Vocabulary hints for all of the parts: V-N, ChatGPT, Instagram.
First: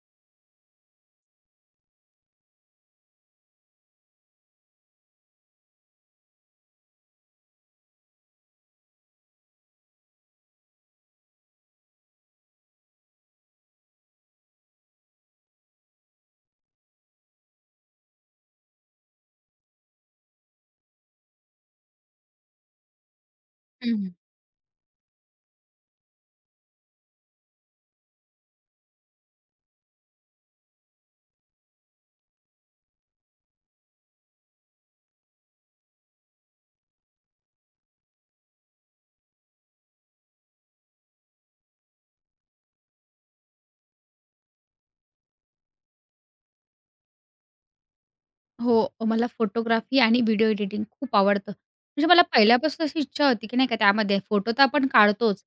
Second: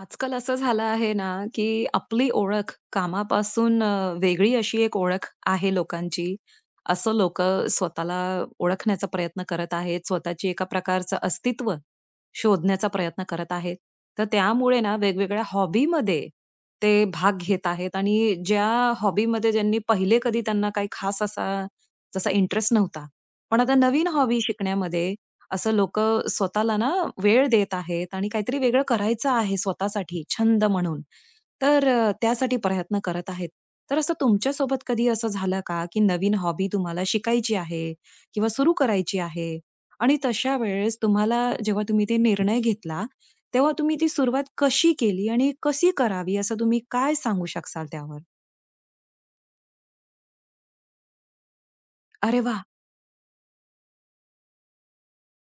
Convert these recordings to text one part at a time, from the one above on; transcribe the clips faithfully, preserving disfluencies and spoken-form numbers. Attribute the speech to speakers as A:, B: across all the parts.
A: आजकाल असं झालं आहे ना, की आपली ओळख कामापासून अ, वेगळी अशी एक ओळख आहे लोकांची. असं लोक स्वतःला ओळखण्याचा प्रयत्न करत आहेत. स्वतःची एका प्रकारचं अस्तित्व शोधण्याचा प्रयत्न करत आहेत. तर त्यामुळे ना वेगवेगळ्या हॉबीमध्ये ते भाग घेत आहेत आणि ज्या हॉबीमध्ये ज्यांनी पहिले कधी त्यांना काही खास असा, जसा इंटरेस्ट नव्हता. पण आता नवीन
B: हं,
A: हॉबी शिकण्यामध्ये असं लोक स्वतःला ना वेळ देत आहेत आणि काहीतरी वेगळं करायचं आहे स्वतःसाठी छंद म्हणून. तर अ, त्यासाठी प्रयत्न करत आहेत. तर असं तुमच्या सोबत कधी असं झालं का, की नवीन हॉबी तुम्हाला शिकायची आहे किंवा सुरू करायची आहे आणि तशा वेळेस तुम्हाला जेव्हा तुम्ही ते निर्णय घेतला, तेव्हा तुम्ही ती सुरुवात कशी केली आणि कशी करावी असं तुम्ही काय सांगू शकाल त्यावर?
B: हो, मला फोटोग्राफी आणि व्हिडिओ एडिटिंग खूप आवडतं. म्हणजे मला
A: अरे वाह!
B: पहिल्यापासून अशी इच्छा होती, की नाही का त्यामध्ये फोटो तर आपण काढतोच,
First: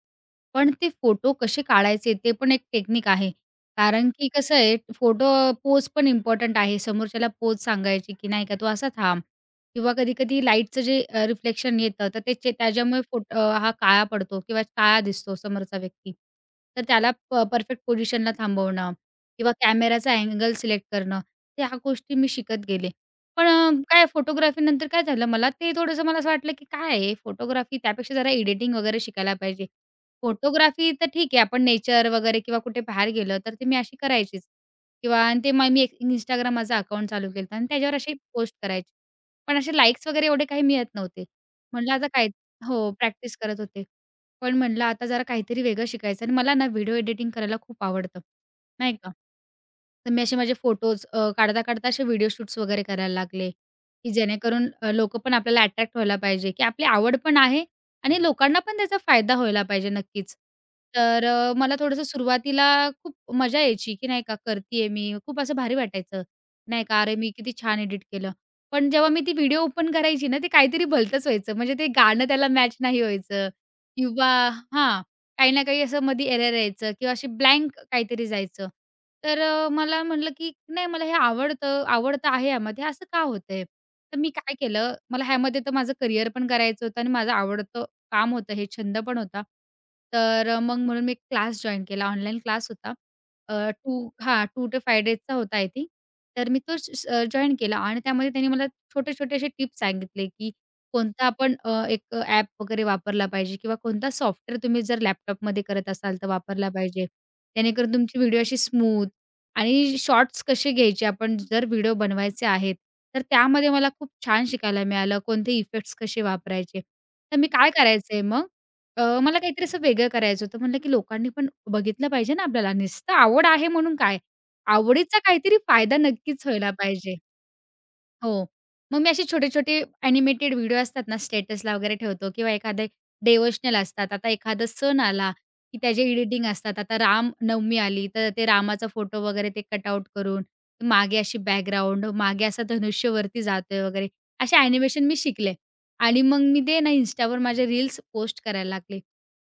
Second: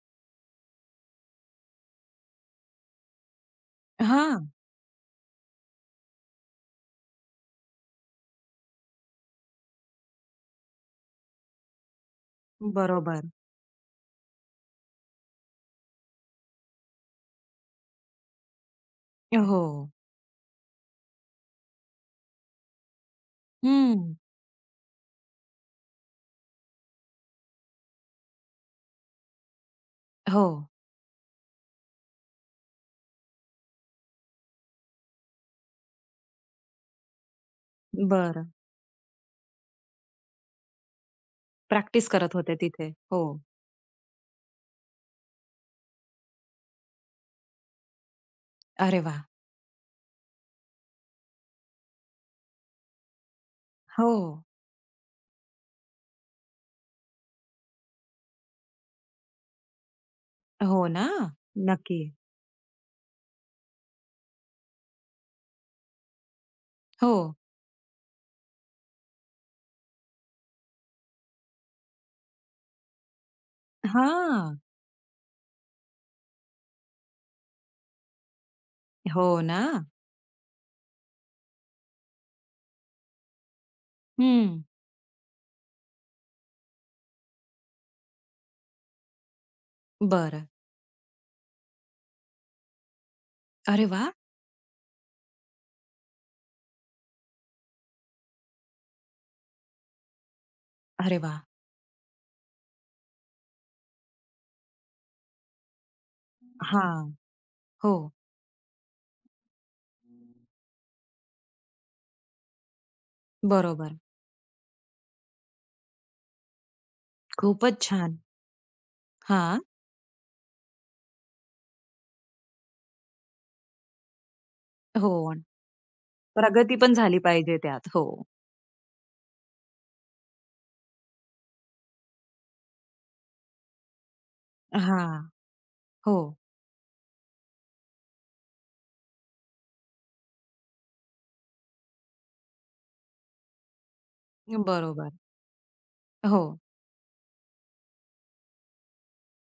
B: पण ते फोटो कसे काढायचे ते पण एक टेक्निक आहे. कारण की
A: हां,
B: कसं आहे फोटो पोज पण इम्पोर्टंट आहे. समोरच्याला पोज सांगायची, की नाही का तू असा थांब किंवा कधी-कधी लाईटचं जे रिफ्लेक्शन येतं तर त्याचे त्याच्यामुळे
A: बरोबर.
B: फोटो हा काळा पडतो किंवा काळा दिसतो समोरचा व्यक्ती. तर त्याला परफेक्ट पोझिशनला थांबवणं किंवा
A: हो.
B: कॅमेराचा अँगल सिलेक्ट करणं, त्या गोष्टी मी शिकत गेले. पण अ,
A: हं.
B: काय फोटोग्राफीनंतर काय झालं, मला ते थोडंसं मला असं वाटलं, की काय आहे फोटोग्राफी त्यापेक्षा जरा एडिटिंग वगैरे शिकायला पाहिजे.
A: हो.
B: फोटोग्राफी तर ठीक आहे आपण नेचर वगैरे किंवा कुठे बाहेर गेलं तर ते मी अशी करायचीच किंवा आणि ते मग मी एक Instagram माझा अकाउंट चालू केलं आणि त्याच्यावर अशी
A: बरं.
B: पोस्ट करायची. पण असे लाइक्स वगैरे एवढे काही मिळत नव्हते. म्हटलं आता
A: प्रॅक्टिस
B: काय
A: करत होते तिथे.
B: हो,
A: हो.
B: प्रॅक्टिस करत होते. पण म्हटलं आता जरा काहीतरी वेगळं शिकायचं आणि मला ना व्हिडिओ एडिटिंग करायला खूप आवडतं. नाही
A: अरे
B: का?
A: वाह!
B: तर मी असे माझे फोटोज अ, काढता-काढता असे व्हिडिओ शूट्स वगैरे करायला लागले, की
A: हो.
B: जेणेकरून अ, लोकं पण आपल्याला अट्रॅक्ट व्हायला पाहिजे, की आपली आवड पण आहे आणि लोकांना पण त्याचा फायदा व्हायला पाहिजे नक्कीच.
A: हो ना?
B: तर अ, मला
A: नक्की.
B: थोडंसं सुरुवातीला खूप मजा यायची, की नाही का करतीये मी, खूप असं भारी वाटायचं. नाही का, अरे
A: हो.
B: मी किती छान एडिट केलं. पण जेव्हा मी ती व्हिडिओ ओपन करायची ना, ते काहीतरी भलतंच व्हायचं. म्हणजे ते गाणं त्याला मॅच नाही व्हायचं किंवा
A: हां.
B: हां. काही ना काही असं मधी एरर यायचं किंवा अशी ब्लँक काहीतरी जायचं.
A: हो
B: तर
A: ना?
B: अ, मला म्हटलं, की नाही मला हे आवडतं आवडतं आहे यामध्ये, असं का होतंय? तर मी काय
A: हं.
B: केलं, मला ह्यामध्ये तर माझं करियर पण करायचं होतं आणि माझं आवडतं काम होतं, हे छंद पण होता.
A: बरं.
B: तर अ, मग म्हणून मी एक क्लास जॉइन केला, ऑनलाईन क्लास होता. अ,
A: अरे
B: 2
A: वाह!
B: हां, दोन ते पाच डेजचा होता आय थिंक. तर मी तो स केला आणि त्यामध्ये त्यांनी मला छोटे-छोटे असे टिप्स सांगितले, की
A: अरे
B: कोणता
A: वाह!
B: आपण अ, एक ॲप वगैरे वापरला पाहिजे किंवा कोणता सॉफ्टवेअर तुम्ही जर लॅपटॉपमध्ये करत असाल तर वापरला पाहिजे.
A: हां. हो.
B: जेणेकरून तुमची व्हिडिओ अशी स्मूथ आणि शॉर्ट्स कसे घ्यायचे आपण जर व्हिडिओ बनवायचे आहेत, तर त्यामध्ये मला
A: बरोबर.
B: खूप छान शिकायला मिळालं. कोणते इफेक्ट्स कसे वापरायचे. तर मी काय
A: खूपच छान.
B: करायचंय मग अ, मला
A: हां.
B: काहीतरी असं वेगळं करायचं होतं. म्हणलं की लोकांनी पण बघितलं पाहिजे ना आपल्याला. नुसतं आवड आहे म्हणून काय?
A: हो.
B: आवडीचा काहीतरी फायदा नक्कीच व्हायला
A: प्रगती पण
B: पाहिजे.
A: झाली पाहिजे त्यात. हो.
B: हो. मग मी असे छोटे-छोटे ॲनिमेटेड व्हिडिओ असतात ना, स्टेटसला वगैरे ठेवतो किंवा एखादे डिव्होशनल असतात. आता एखादा सण
A: हां.
B: आला, की त्याचे
A: हो.
B: एडिटिंग असतात. आता रामनवमी आली, तर ते रामाचा फोटो वगैरे ते कटआउट करून, मागे अशी बॅकग्राऊंड, मागे असा धनुष्य वरती जातोय वगैरे, असे ॲनिमेशन
A: बरोबर.
B: मी शिकले. आणि मग
A: हो.
B: मी ते ना Instaवर माझे रील्स पोस्ट करायला लागले.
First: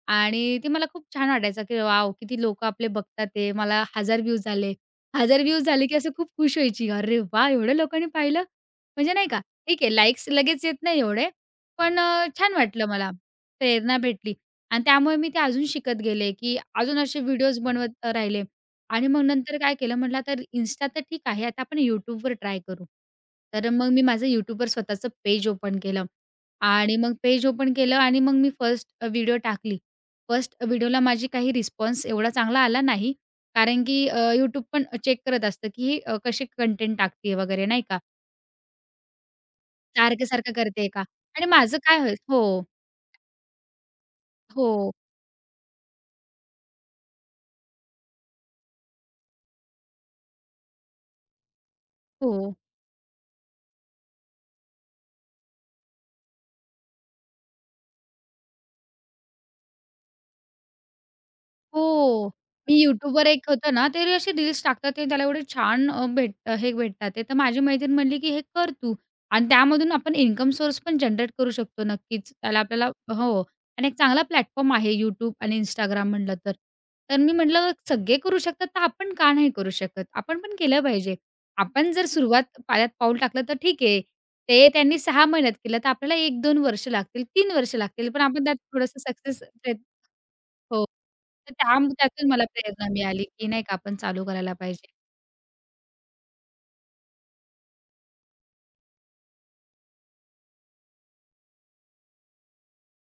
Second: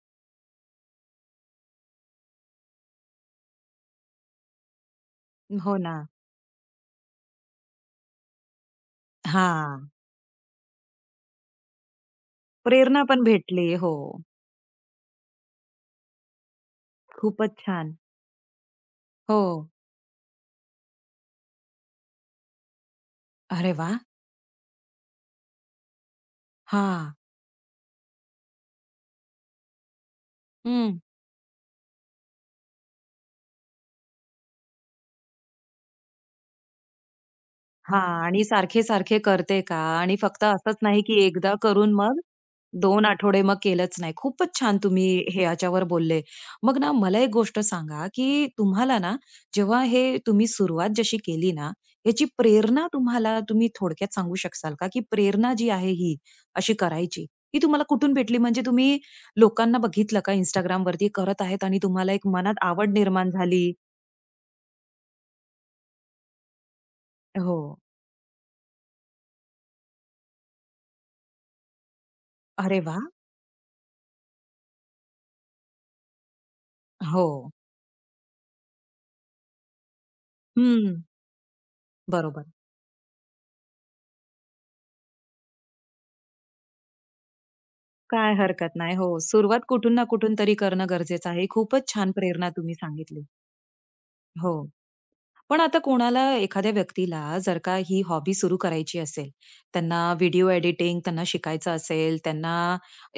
B: आणि ते मला खूप छान वाटायचं, की वॉव! किती लोकं आपले बघतात आहे. मला एक हजार व्ह्यूज झाले. एक हजार व्ह्यूज
A: हो
B: झाले, की
A: ना.
B: असं खूप खुश व्हायची. "अरे वाह! एवढ्या लोकांनी पाहिलं." म्हणजे नाही का, ठीक
A: हां.
B: आहे लाइक्स लगेच येत नाही एवढे, पण अ, छान वाटलं
A: प्रेरणा
B: मला.
A: पण भेटली. हो.
B: प्रेरणा भेटली आणि त्यामुळे मी ते अजून शिकत गेले, की अजून असे
A: खूपच
B: व्हिडिओज
A: छान.
B: बनवत राहिले आणि मग
A: हो.
B: नंतर काय केलं म्हटलं आता Insta तर ठीक आहे, आता आपण YouTubeवर ट्राय करू. तर
A: अरे
B: मग
A: वाह!
B: मी माझं YouTubeवर स्वतःचं पेज ओपन केलं आणि मग
A: हां.
B: पेज ओपन केलं आणि मग मी फर्स्ट व्हिडिओ टाकली. फर्स्ट
A: हं.
B: व्हिडिओला माझी काही रिस्पॉन्स एवढा चांगला आला नाही, कारण की अ, पण चेक करत असतं, की ही अ, कसे कंटेंट टाकते वगैरे नाही का.
A: हां. आणि सारखे-सारखे करते का? आणि फक्त
B: सारखं-सारखं
A: असंच
B: करते
A: नाही,
B: का?
A: की
B: आणि
A: एकदा
B: माझं
A: करून
B: काय होईल
A: मग
B: हो,
A: दोन आठवडे मग केलंच नाही. खूपच छान
B: हो,
A: तुम्ही हे याच्यावर बोलले. मग ना मला एक गोष्ट सांगा, की तुम्हाला ना जेव्हा हे तुम्ही सुरुवात जशी केली ना, याची
B: हो.
A: प्रेरणा तुम्हाला तुम्ही थोडक्यात सांगू शकाल का? की प्रेरणा जी आहे ही अशी करायची, ती तुम्हाला कुठून भेटली? म्हणजे तुम्ही लोकांना बघितलं का Instagramवरती करत आहेत आणि तुम्हाला एक
B: हो.
A: मनात
B: मी
A: आवड
B: YouTubeवर
A: निर्माण
B: एक
A: झाली?
B: होतं ना, ते असे रील्स टाकतात ते त्याला एवढे छान अ, भेट हे भेटतात ते. तर
A: हो.
B: माझी मैत्रीण म्हणली, की "हे कर तू" आणि त्यामधून आपण इन्कम सोर्स पण जनरेट करू शकतो नक्कीच. त्याला
A: अरे
B: आपल्याला
A: वाह!
B: हो आणि एक चांगला प्लॅटफॉर्म आहे YouTube आणि Instagram म्हटलं तर. तर
A: हो.
B: मी म्हटलं, "सगळे करू शकतात, तर आपण का नाही करू शकत? आपण पण केलं
A: हं.
B: पाहिजे." आपण जर सुरुवात
A: बरोबर.
B: पायात पाऊल टाकलं तर ठीक आहे. ते त्यांनी सहा महिन्यात केलं, तर आपल्याला एक दोन वर्ष लागतील, तीन वर्ष लागतील, पण
A: काय
B: आपण त्यात
A: हरकत नाही.
B: थोडंसं
A: हो,
B: सक्सेस
A: सुरुवात कुठून ना कुठून तरी
B: हो.
A: करणं गरजेचं आहे.
B: तर त्या
A: खूपच छान
B: त्यातून मला
A: प्रेरणा तुम्ही
B: प्रेरणा मिळाली,
A: सांगितली.
B: की नाही का आपण चालू करायला
A: हो.
B: पाहिजे.
A: पण आता कोणाला एखाद्या व्यक्तीला जर का ही हॉबी सुरू करायची असेल, त्यांना व्हिडिओ एडिटिंग त्यांना शिकायचं असेल, त्यांना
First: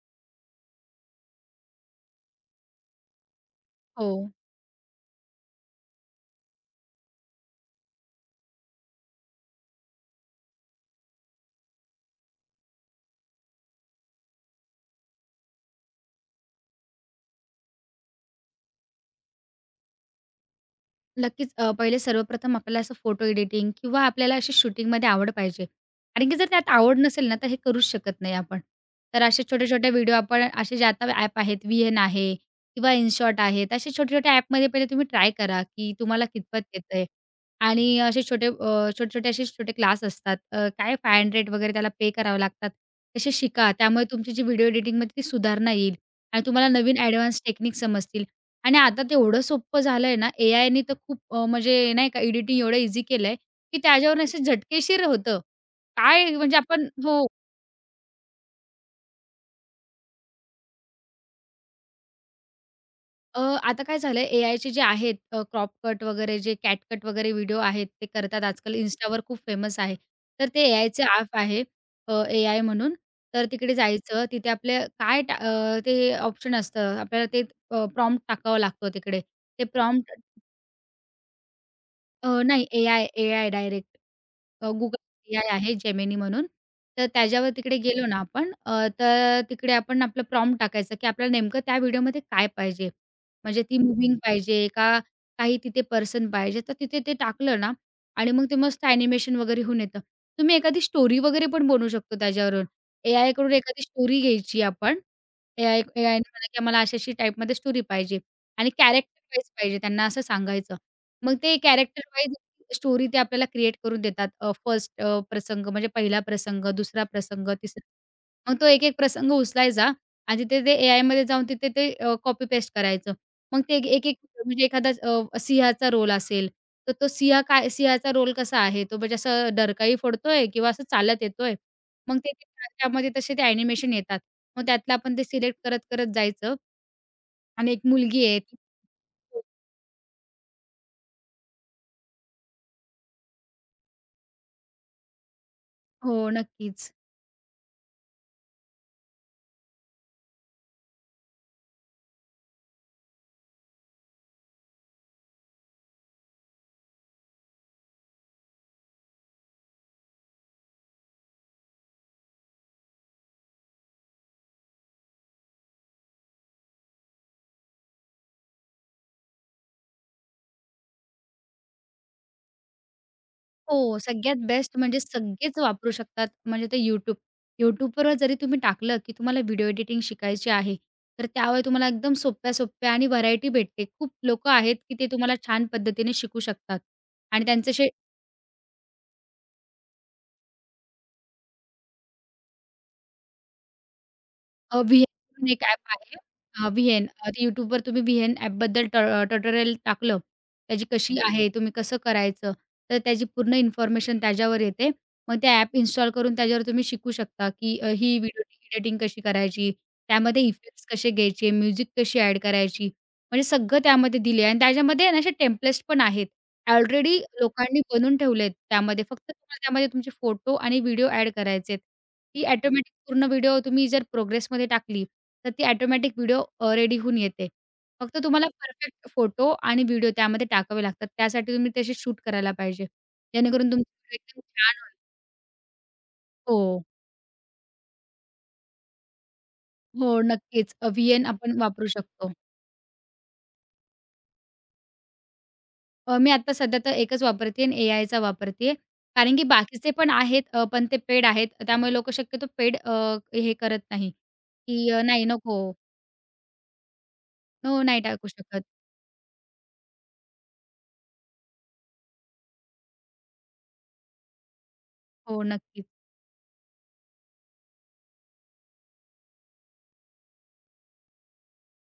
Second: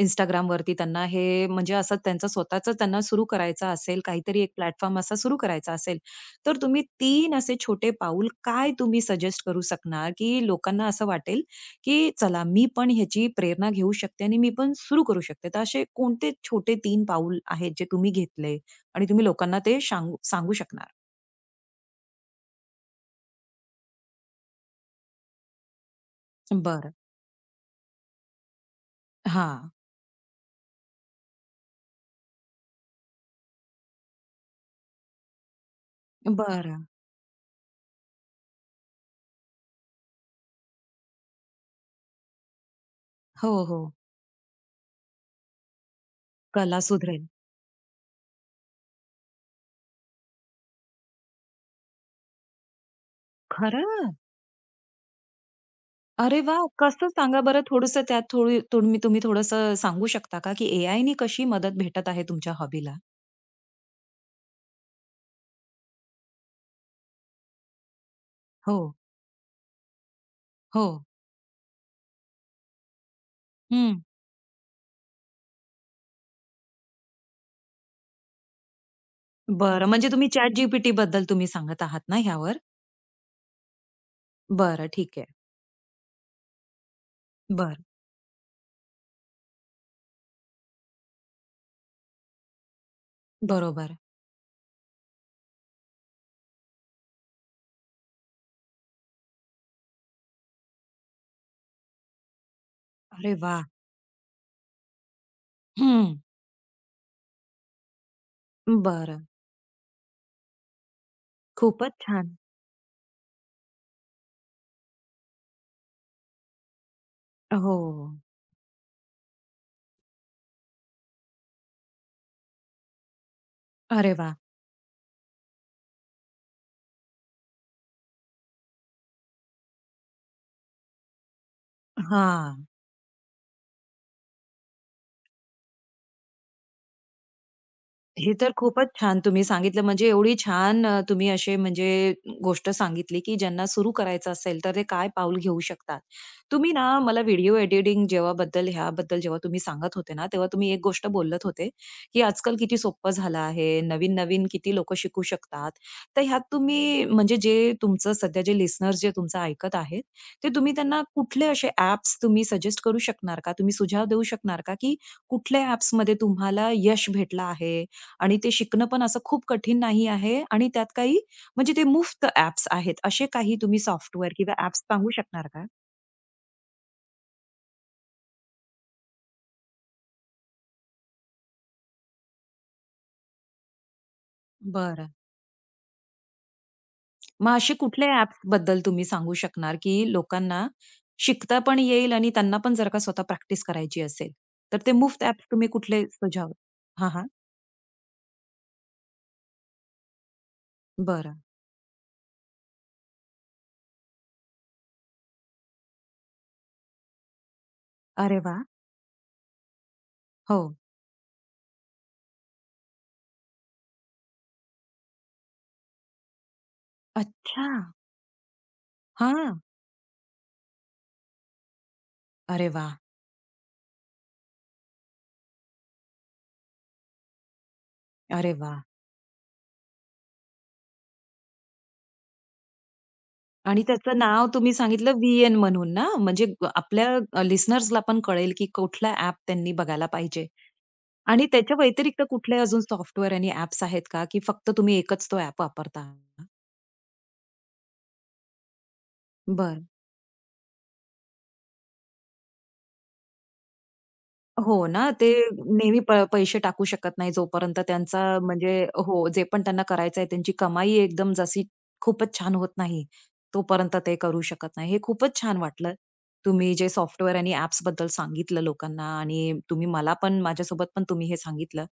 A: Instagram वरती त्यांना हे म्हणजे असं त्यांचं स्वतःच त्यांना सुरू करायचं असेल,
B: हो.
A: काहीतरी एक प्लॅटफॉर्म असा सुरू करायचा असेल, तर तुम्ही तीन असे छोटे पाऊल काय तुम्ही सजेस्ट करू शकणार, की लोकांना असं वाटेल, की चला मी पण ह्याची प्रेरणा घेऊ शकते आणि मी पण सुरू करू शकते. तर असे कोणते छोटे तीन पाऊल आहेत जे तुम्ही घेतले आणि तुम्ही लोकांना ते शांगू सांगू शकणार?
B: नक्कीच. अ, पहिले सर्वप्रथम आपल्याला असं फोटो एडिटिंग किंवा आपल्याला अशी शूटिंगमध्ये आवड पाहिजे. कारण की जर त्यात
A: बरं.
B: आवड नसेल ना, तर हे करूच शकत नाही आपण. तर असे
A: हां.
B: छोटे-छोटे व्हिडिओ आपण असे जे आता ॲप आहेत, व्ही एन आहे किंवा InShot आहेत. असे छोटे-छोटे ॲपमध्ये पहिले तुम्ही ट्राय करा, की तुम्हाला कितपत
A: बरं.
B: येतंय आणि असे छोटे अ, छोटे-छोटे असे छोटे क्लास असतात. अ, काय ₹पाचशे वगैरे त्याला पे करावे लागतात. तसे
A: हो,
B: शिका.
A: हो.
B: त्यामुळे तुमची जी व्हिडिओ एडिटिंगमध्ये ती सुधारणा येईल आणि तुम्हाला
A: कला
B: नवीन
A: सुधरेल.
B: ॲडव्हान्स टेक्निक समजतील. आणि आता ते एवढं सोपं झालंय ना, एआयनी तर खूप अ, म्हणजे नाही का एडिटिंग एवढं इझी केलंय, की
A: खरं?
B: त्याच्यावरून असं झटकेशीर होतं. काय
A: अरे वा,
B: म्हणजे आपण
A: कसं
B: हो.
A: सांगा बरं थोडंसं त्यात थोडी तुम्ही तुम्ही थोडंसं सांगू शकता का, की ए आय नी कशी मदत भेटत आहे तुमच्या हॉबीला?
B: अ, आता काय झालंय एआयचे जे आहेत क्रॉप कट वगैरे जे कॅट कट वगैरे व्हिडिओ आहेत ते करतात आजकाल
A: हो,
B: Instaवर खूप फेमस आहे. तर ते
A: हो.
B: एआयचे ॲप आहे अ, एआय म्हणून. तर तिकडे
A: हं.
B: जायचं तिथे आपले काय टा अ, ते ऑप्शन असतं आपल्याला ते प्रॉम्प्ट टाकावं लागतो तिकडे. ते
A: बरं. म्हणजे
B: प्रॉम्प्ट
A: तुम्ही ChatGPT बद्दल तुम्ही सांगत आहात ना
B: अ,
A: ह्यावर?
B: नाही एआय, एआय डायरेक्ट. अ,
A: बरं,
B: Google
A: ठीक आहे.
B: एआय आहे Gemini म्हणून. तर त्याच्यावर तिकडे
A: बरं.
B: गेलो ना आपण अ, तर तिकडे आपण आपलं प्रॉम्प्ट टाकायचं, की आपल्याला नेमकं त्या व्हिडिओमध्ये काय पाहिजे? म्हणजे ती
A: बरोबर.
B: मूव्हिंग पाहिजे का काही तिथे पर्सन पाहिजे? तर तिथे ते टाकलं ना आणि मग ते मस्त ॲनिमेशन वगैरे होऊन येतं. तुम्ही एखादी स्टोरी वगैरे पण बनवू शकतो त्याच्यावरून.
A: अरे
B: एआयकडून
A: वाह!
B: एखादी स्टोरी घ्यायची आपण. एआय
A: हं.
B: एआयने म्हणा, की आम्हाला अशी-अशी टाईपमध्ये स्टोरी पाहिजे आणि कॅरेक्टर
A: बरं.
B: वाईज पाहिजे त्यांना असं सांगायचं. मग ते
A: खूपच
B: कॅरेक्टर
A: छान.
B: वाईज स्टोरी ते आपल्याला क्रिएट करून देतात. अ, फर्स्ट अ, प्रसंग म्हणजे पहिला प्रसंग, दुसरा प्रसंग,
A: हो.
B: तिसरा मग तो एक-एक प्रसंग उचलायचा आणि तिथे ते एआयमध्ये जाऊन तिथे ते अ, कॉपी पेस्ट करायचं. मग ते
A: अरे
B: एक-एक
A: वाह!
B: म्हणजे एखादा अ, सिंहाचा रोल असेल, तर तो सिंह काय सिंहाचा रोल कसा आहे? तो म्हणजे असं डरकाळी फोडतोय किंवा असं चालत येतोय. मग ते ते
A: हां.
B: त्या- त्यामध्ये तसे ते ॲनिमेशन येतात. मग त्यातलं आपण ते सिलेक्ट करत, करत जायचं आणि एक मुलगी
A: हे
B: आहे
A: तर
B: ती
A: खूपच छान तुम्ही सांगितलं. म्हणजे एवढी छान अ, तुम्ही असे म्हणजे गोष्ट सांगितली, की ज्यांना सुरू करायचं असेल, तर ते काय पाऊल घेऊ शकतात.
B: हो,
A: तुम्ही
B: नक्कीच.
A: ना मला व्हिडिओ एडिटिंग जेव्हाबद्दल ह्याबद्दल जेव्हा तुम्ही सांगत होते ना, तेव्हा तुम्ही एक गोष्ट बोलत होते, की आजकाल किती सोपं झालं आहे. नवीन-नवीन किती लोकं शिकू शकतात. तर ह्यात तुम्ही म्हणजे जे तुमचं सध्या जे लिसनर्स जे तुमचं ऐकत आहेत, ते तुम्ही त्यांना कुठले असे ॲप्स तुम्ही सजेस्ट करू शकणार का? तुम्ही सुझाव देऊ शकणार का, की कुठल्या ॲप्समध्ये तुम्हाला यश भेटलं आहे? आणि ते शिकणं पण असं खूप कठीण नाही आहे आणि त्यात काही म्हणजे ते मुफ्त ॲप्स आहेत. असे काही तुम्ही
B: हो,
A: सॉफ्टवेअर
B: सगळ्यात
A: किंवा
B: बेस्ट
A: ॲप्स
B: म्हणजे
A: सांगू शकणार
B: सगळेच
A: का?
B: वापरू शकतात म्हणजे ते YouTube. YouTubeवर जरी तुम्ही टाकलं, की तुम्हाला व्हिडिओ एडिटिंग शिकायची आहे, तर त्यावर तुम्हाला एकदम सोप्या-सोप्या आणि व्हरायटी भेटते. खूप लोकं आहेत, की ते
A: बरं.
B: तुम्हाला छान पद्धतीने शिकू शकतात आणि
A: मग असे
B: त्यांचे
A: कुठल्या ॲप्सबद्दल तुम्ही सांगू शकणार, की लोकांना शिकता पण येईल आणि त्यांना पण जर का स्वतः प्रॅक्टिस करायची असेल, तर
B: अ,
A: ते
B: Vn
A: मुफ्त ॲप्स
B: म्हणून एक
A: तुम्ही
B: ॲप
A: कुठले
B: आहे.
A: सुझाव
B: अ, Vn
A: हां, हां.
B: अ, YouTubeवर तुम्ही Vn ॲपबद्दल ट ट्युटोरियल टाकलं, त्याची कशी
A: बरं.
B: आहे, तुम्ही कसं करायचं, तर त्याची पूर्ण इन्फॉर्मेशन त्याच्यावर येते. मग ते ॲप इन्स्टॉल करून त्याच्यावर तुम्ही शिकू शकता, की अ, ही
A: अरे
B: व्हिडिओ
A: वाह!
B: एडिटिंग कशी करायची, त्यामध्ये
A: हो.
B: इफेक्ट्स कसे घ्यायचे, म्युझिक कशी ॲड करायची, म्हणजे सगळं त्यामध्ये दिले आहे आणि त्याच्यामध्ये आहे ना, असे टेम्पलेट्स पण आहेत. ऑलरेडी
A: अच्छा.
B: लोकांनी बनवून ठेवलेत त्यामध्ये. फक्त तुम्हाला
A: हां.
B: त्यामध्ये तुमचे फोटो आणि व्हिडिओ ॲड करायचे आहेत. ती
A: अरे
B: ऑटोमॅटिक
A: वाह!
B: पूर्ण व्हिडिओ तुम्ही जर प्रोग्रेसमध्ये टाकली, तर ती ऑटोमॅटिक व्हिडिओ अ, रेडी होऊन येते. फक्त तुम्हाला
A: अरे वाह!
B: परफेक्ट फोटो आणि व्हिडिओ त्यामध्ये टाकावे लागतात. त्यासाठी तुम्ही तसे शूट करायला पाहिजे. जेणेकरून
A: आणि
B: तुमचा
A: त्याचं
B: व्हिडिओ
A: नाव
B: एकदम
A: तुम्ही
B: छान होईल.
A: सांगितलं व्ही-एन म्हणून ना? म्हणजे ग-
B: हो.
A: आपल्या लिसनर्सला पण कळेल, की कुठला ॲप त्यांनी बघायला
B: हो,
A: पाहिजे.
B: नक्कीच. अ, व्ही-एन
A: आणि
B: आपण
A: त्याच्या
B: वापरू
A: व्यतिरिक्त
B: शकतो.
A: कुठले अजून सॉफ्टवेअर आणि ॲप्स आहेत का, की फक्त तुम्ही एकच तो ॲप वापरता?
B: अ, मी आता सध्या तर एकच वापरते आहे आणि एआयचा वापरते आहे. कारण की
A: बरं.
B: बाकीचे पण आहेत अ, पण ते पेड आहेत. त्यामुळे लोकं शक्यतो पेड अ, हे करत नाही,
A: हो
B: की अ,
A: ना,
B: नाही
A: ते
B: नको.
A: नेहमी प पैसे टाकू शकत नाही जोपर्यंत
B: हो, नाही
A: त्यांचा
B: टाकू शकत.
A: म्हणजे हो, जे पण त्यांना करायचं आहे, त्यांची कमाई एकदम जशी खूपच छान होत नाही, तोपर्यंत ते करू शकत नाही. हे खूपच
B: हो,
A: छान
B: नक्की.
A: वाटलं. तुम्ही जे सॉफ्टवेअर आणि ॲप्सबद्दल सांगितलं लोकांना आणि तुम्ही मला पण, माझ्यासोबत पण तुम्ही हे सांगितलं.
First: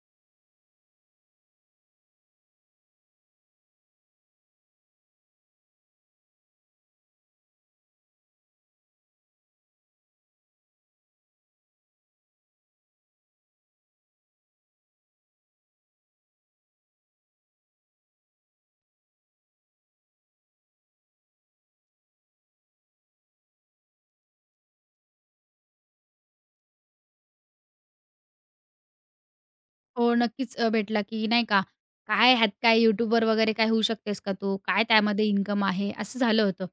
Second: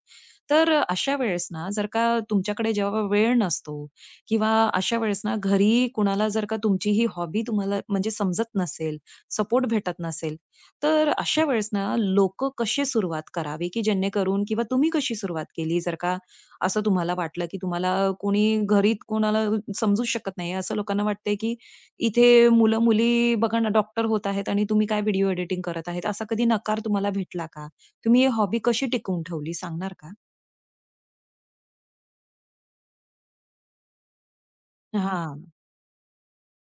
A: तर अशा वेळेस ना, जर का तुमच्याकडे जेव्हा वेळ नसतो किंवा अशा वेळेस ना, घरी कुणाला जर का तुमची ही हॉबी तुम्हाला म्हणजे समजत नसेल, सपोर्ट भेटत नसेल, तर अशा वेळेस ना लोकं कशी सुरुवात करावी, की जेणेकरून किंवा तुम्ही कशी सुरुवात केली? जर का असं तुम्हाला वाटलं, की तुम्हाला कोणी घरी कोणाला समजूच शकत नाही आहे. असं लोकांना वाटतंय, की इथे मुलं-मुली बघा ना डॉक्टर होत आहेत आणि तुम्ही काय व्हिडिओ एडिटिंग करत आहेत. असा कधी नकार तुम्हाला भेटला का? तुम्ही ही हॉबी कशी टिकवून ठेवली सांगणार
B: हो,
A: का?
B: नक्कीच अ, भेटला, की नाही का, "काय ह्यात काय यूट्यूबवर वगैरे काय होऊ शकतेस का तू? काय त्यामध्ये
A: हां,
B: इन्कम आहे?" असं झालं होतं.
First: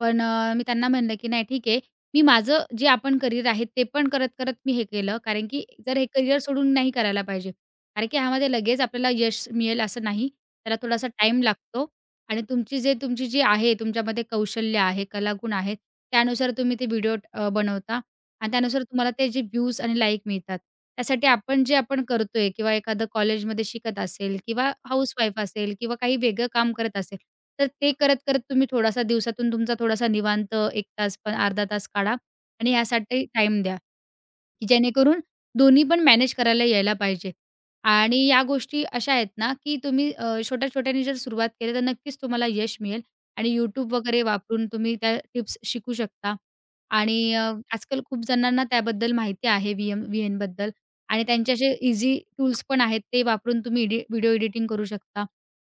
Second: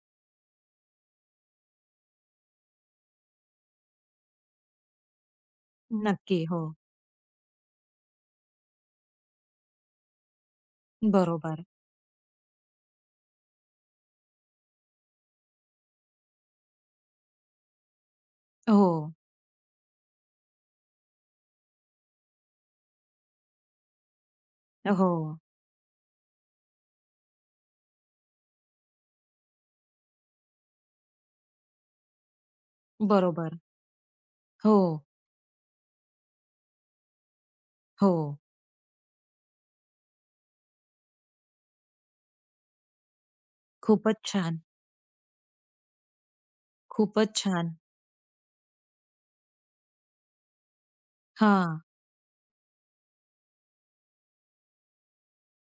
B: पण अ, मी त्यांना म्हणलं, की "नाही ठीक आहे, मी माझं जे आपण करिअर आहे ते पण करत-करत मी हे केलं." कारण की जर हे करिअर
A: नक्की. हो.
B: सोडून नाही करायला पाहिजे. कारण की ह्यामध्ये लगेच आपल्याला यश मिळेल असं नाही. त्याला थोडासा टाईम
A: बरोबर.
B: लागतो आणि तुमची जे तुमची जी आहे तुमच्यामध्ये कौशल्य आहे, कलागुण आहेत, त्यानुसार तुम्ही ते व्हिडिओ बनवता आणि त्यानुसार तुम्हाला
A: हो.
B: ते जे व्ह्यूज आणि लाइक मिळतात. त्यासाठी आपण जे आपण करतोय किंवा एखादं कॉलेजमध्ये शिकत असेल किंवा
A: हो.
B: हाउसवाईफ असेल किंवा काही वेगळं काम करत असेल, तर ते करत-करत तुम्ही थोडासा दिवसातून तुमचा थोडासा निवांत एक तास पण अर्धा तास काढा आणि ह्यासाठी
A: बरोबर.
B: टाईम द्या. की
A: हो,
B: जेणेकरून दोन्ही पण मॅनेज करायला यायला पाहिजे.
A: हो.
B: आणि या गोष्टी अशा आहेत ना, की तुम्ही अ, छोट्या-छोट्याने जर सुरुवात केली, तर नक्कीच तुम्हाला यश मिळेल आणि YouTube
A: खूपच
B: वगैरे
A: छान.
B: वापरून तुम्ही त्या टिप्स शिकू शकता. आणि
A: खूपच
B: अ,
A: छान.
B: आजकाल खूप जणांना त्याबद्दल माहिती आहे व्हीएम व्हीएनबद्दल आणि त्यांचे असे
A: हां,
B: ईझी टूल्स पण आहेत. ते वापरून तुम्ही एडि व्हिडिओ एडिटिंग करू शकता.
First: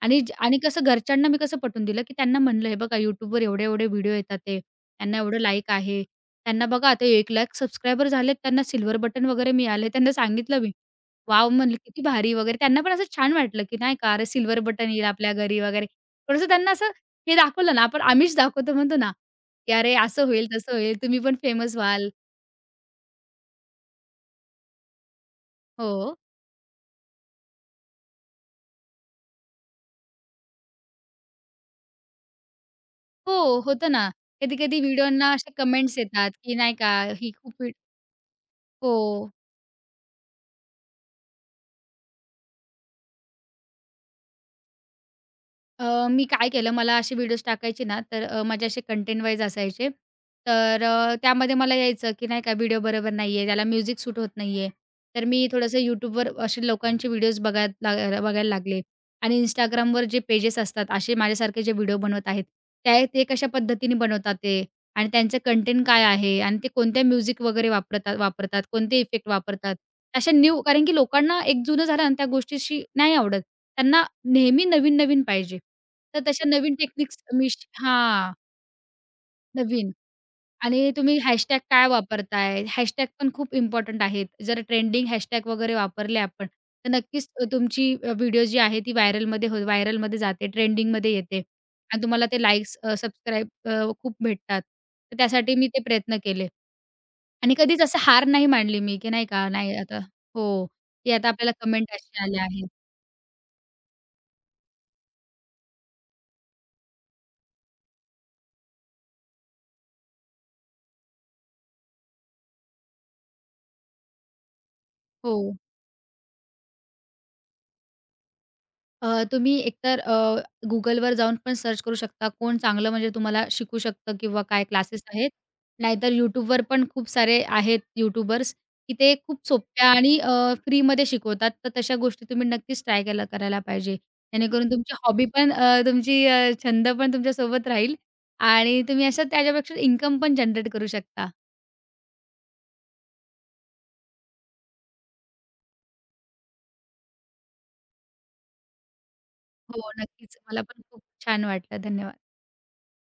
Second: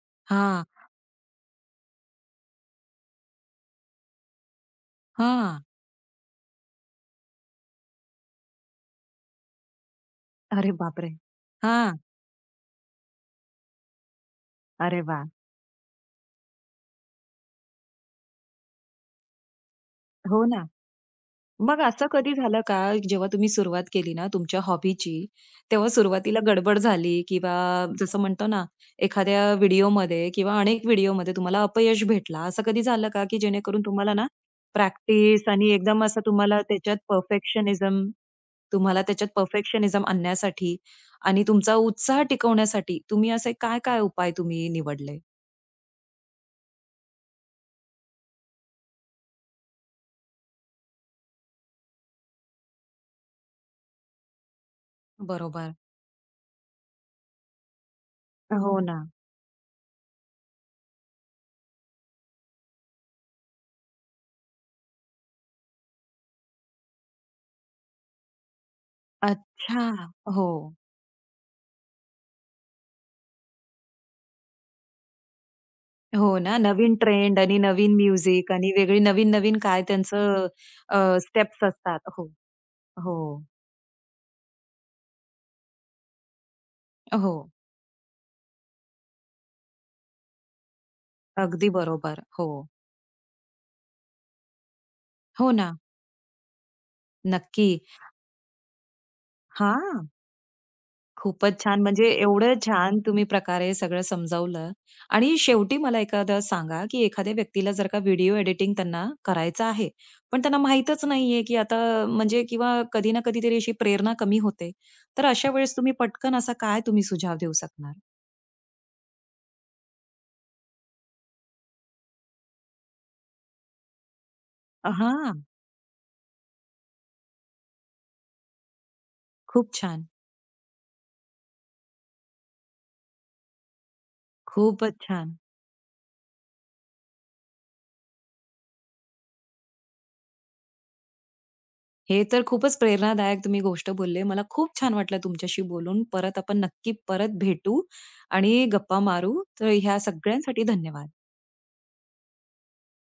B: आणि ज आणि
A: हां,
B: कसं घरच्यांना मी कसं पटवून दिलं, की त्यांना म्हणलं, "हे बघा YouTubeवर एवढे-एवढे व्हिडिओ येतात ते. त्यांना एवढं
A: हां.
B: लाईक आहे." त्यांना बघा आता एक लाख सबस्क्रायबर झालेत, त्यांना सिल्व्हर बटन वगैरे मिळाले. त्यांना सांगितलं मी,
A: अरे बापरे!
B: "वॉव!" म्हणलं,
A: हां.
B: "किती भारी!" वगैरे. त्यांना पण असं छान वाटलं, की नाही का, "अरे, सिल्व्हर बटन
A: अरे
B: येईल
A: वाह!
B: आपल्या घरी" वगैरे. थोडंसं त्यांना असं हे दाखवलं ना, आपण आम्हीच दाखवतो म्हणतो ना, की "अरे, असं
A: हो
B: होईल,
A: ना.
B: तसं होईल, तुम्ही पण फेमस
A: मग असं
B: व्हाल."
A: कधी झालं का, जेव्हा तुम्ही सुरुवात केली ना तुमच्या हॉबीची, तेव्हा
B: हो.
A: सुरुवातीला गडबड झाली किंवा जसं म्हणतो ना, एखाद्या व्हिडिओमध्ये किंवा अनेक व्हिडिओमध्ये तुम्हाला अपयश भेटला, असं कधी झालं का,
B: हो,
A: की जेणेकरून
B: होतं ना.
A: तुम्हाला ना
B: कधी-कधी व्हिडिओंना
A: प्रॅक्टिस
B: अशा
A: आणि
B: कमेंट्स
A: एकदम असं
B: येतात, की
A: तुम्हाला
B: नाही का,
A: त्याच्यात
B: ही खूप व्हिड
A: परफेक्शनिझम
B: हो.
A: तुम्हाला त्याच्यात परफेक्शनिझम आणण्यासाठी आणि तुमचा उत्साह टिकवण्यासाठी तुम्ही असे काय-काय उपाय तुम्ही निवडले?
B: अ, मी काय केलं मला असे व्हिडिओज टाकायचे ना, तर अ, माझे असे कंटेंट वाईज असायचे. तर अ, त्यामध्ये मला यायचं, की नाही का व्हिडिओ बरोबर नाहीये, त्याला म्युझिक सूट होत नाहीये. तर मी
A: बरोबर.
B: थोडंसं YouTubeवर असे लोकांचे व्हिडिओज बघाय लाग बघायला
A: हो
B: लागले
A: ना.
B: आणि Instagramवर जे पेजेस असतात, असे माझ्यासारखे जे व्हिडिओ बनवत आहेत, त्या ते कशा पद्धतीने बनवतात ते आणि त्यांचं कंटेंट काय आहे आणि ते कोणत्या म्युझिक वगैरे वापरतात वापरतात, कोणते इफेक्ट वापरतात.
A: अच्छा.
B: अशा
A: हो.
B: न्यू कारण की लोकांना एक जुनं झालं आणि त्या गोष्टीशी नाही आवडत. त्यांना नेहमी नवीन-नवीन पाहिजे. तर
A: हो
B: तशा
A: ना,
B: नवीन
A: नवीन
B: टेक्निक्स
A: ट्रेंड
B: मी
A: आणि
B: श
A: नवीन
B: हां,
A: म्युझिक आणि वेगळी नवीन-नवीन काय
B: नवीन
A: त्यांचं
B: आणि
A: अ,
B: तुम्ही हॅशटॅग
A: स्टेप्स
B: काय
A: असतात. हो,
B: वापरताय? हॅशटॅग
A: हो,
B: पण खूप इम्पोर्टंट आहेत. जर ट्रेंडिंग हॅशटॅग वगैरे वापरले आपण, तर नक्कीच
A: हो.
B: अ, तुमची अ, व्हिडिओ जी आहे ती व्हायरलमध्ये हो व्हायरलमध्ये जाते, ट्रेंडिंगमध्ये येते
A: अगदी
B: आणि
A: बरोबर.
B: तुम्हाला ते
A: हो.
B: लाइक्स अ, सबस्क्राईब अ, खूप भेटतात. तर
A: हो
B: त्यासाठी
A: ना,
B: मी ते प्रयत्न केले आणि
A: नक्की.
B: कधीच असं हार नाही मानली मी, की नाही का, नाही आता
A: हां.
B: हो, की आता आपल्याला
A: खूपच छान.
B: कमेंट
A: म्हणजे
B: अशा आल्या
A: एवढं
B: आहेत.
A: छान तुम्ही प्रकारे सगळं समजावलं आणि शेवटी मला एखादं सांगा, की एखाद्या व्यक्तीला जर का व्हिडिओ एडिटिंग त्यांना करायचं आहे, पण त्यांना माहीतच नाहीये, की आता म्हणजे किंवा कधी ना कधीतरी अशी प्रेरणा कमी होते. तर
B: हो.
A: अशा वेळेस तुम्ही पटकन असा काय तुम्ही सुझाव देऊ शकणार?
B: अ, तुम्ही एकतर अ, Googleवर जाऊन पण सर्च करू शकता. कोण चांगलं म्हणजे तुम्हाला शिकू शकतं किंवा काय क्लासेस आहेत.
A: हां.
B: नाहीतर YouTubeवर पण खूप सारे आहेत यूट्यूबर्स, की ते खूप
A: खूप
B: सोप्या
A: छान.
B: आणि अ, फ्रीमध्ये शिकवतात. तर तशा गोष्टी तुम्ही नक्कीच ट्राय केला करायला पाहिजे. जेणेकरून तुमची
A: खूपच
B: हॉबी
A: छान.
B: पण अ, तुमची अ, छंद पण तुमच्यासोबत राहील आणि तुम्ही असं त्याच्यापेक्षा इन्कम पण जनरेट करू शकता.
A: हे तर खूपच प्रेरणादायक तुम्ही गोष्ट बोलले. मला खूप छान वाटलं तुमच्याशी बोलून. परत आपण नक्की परत भेटू आणि गप्पा मारू. तर
B: हो,
A: ह्या
B: नक्कीच. मला
A: सगळ्यांसाठी
B: पण खूप
A: धन्यवाद.
B: छान वाटलं. धन्यवाद.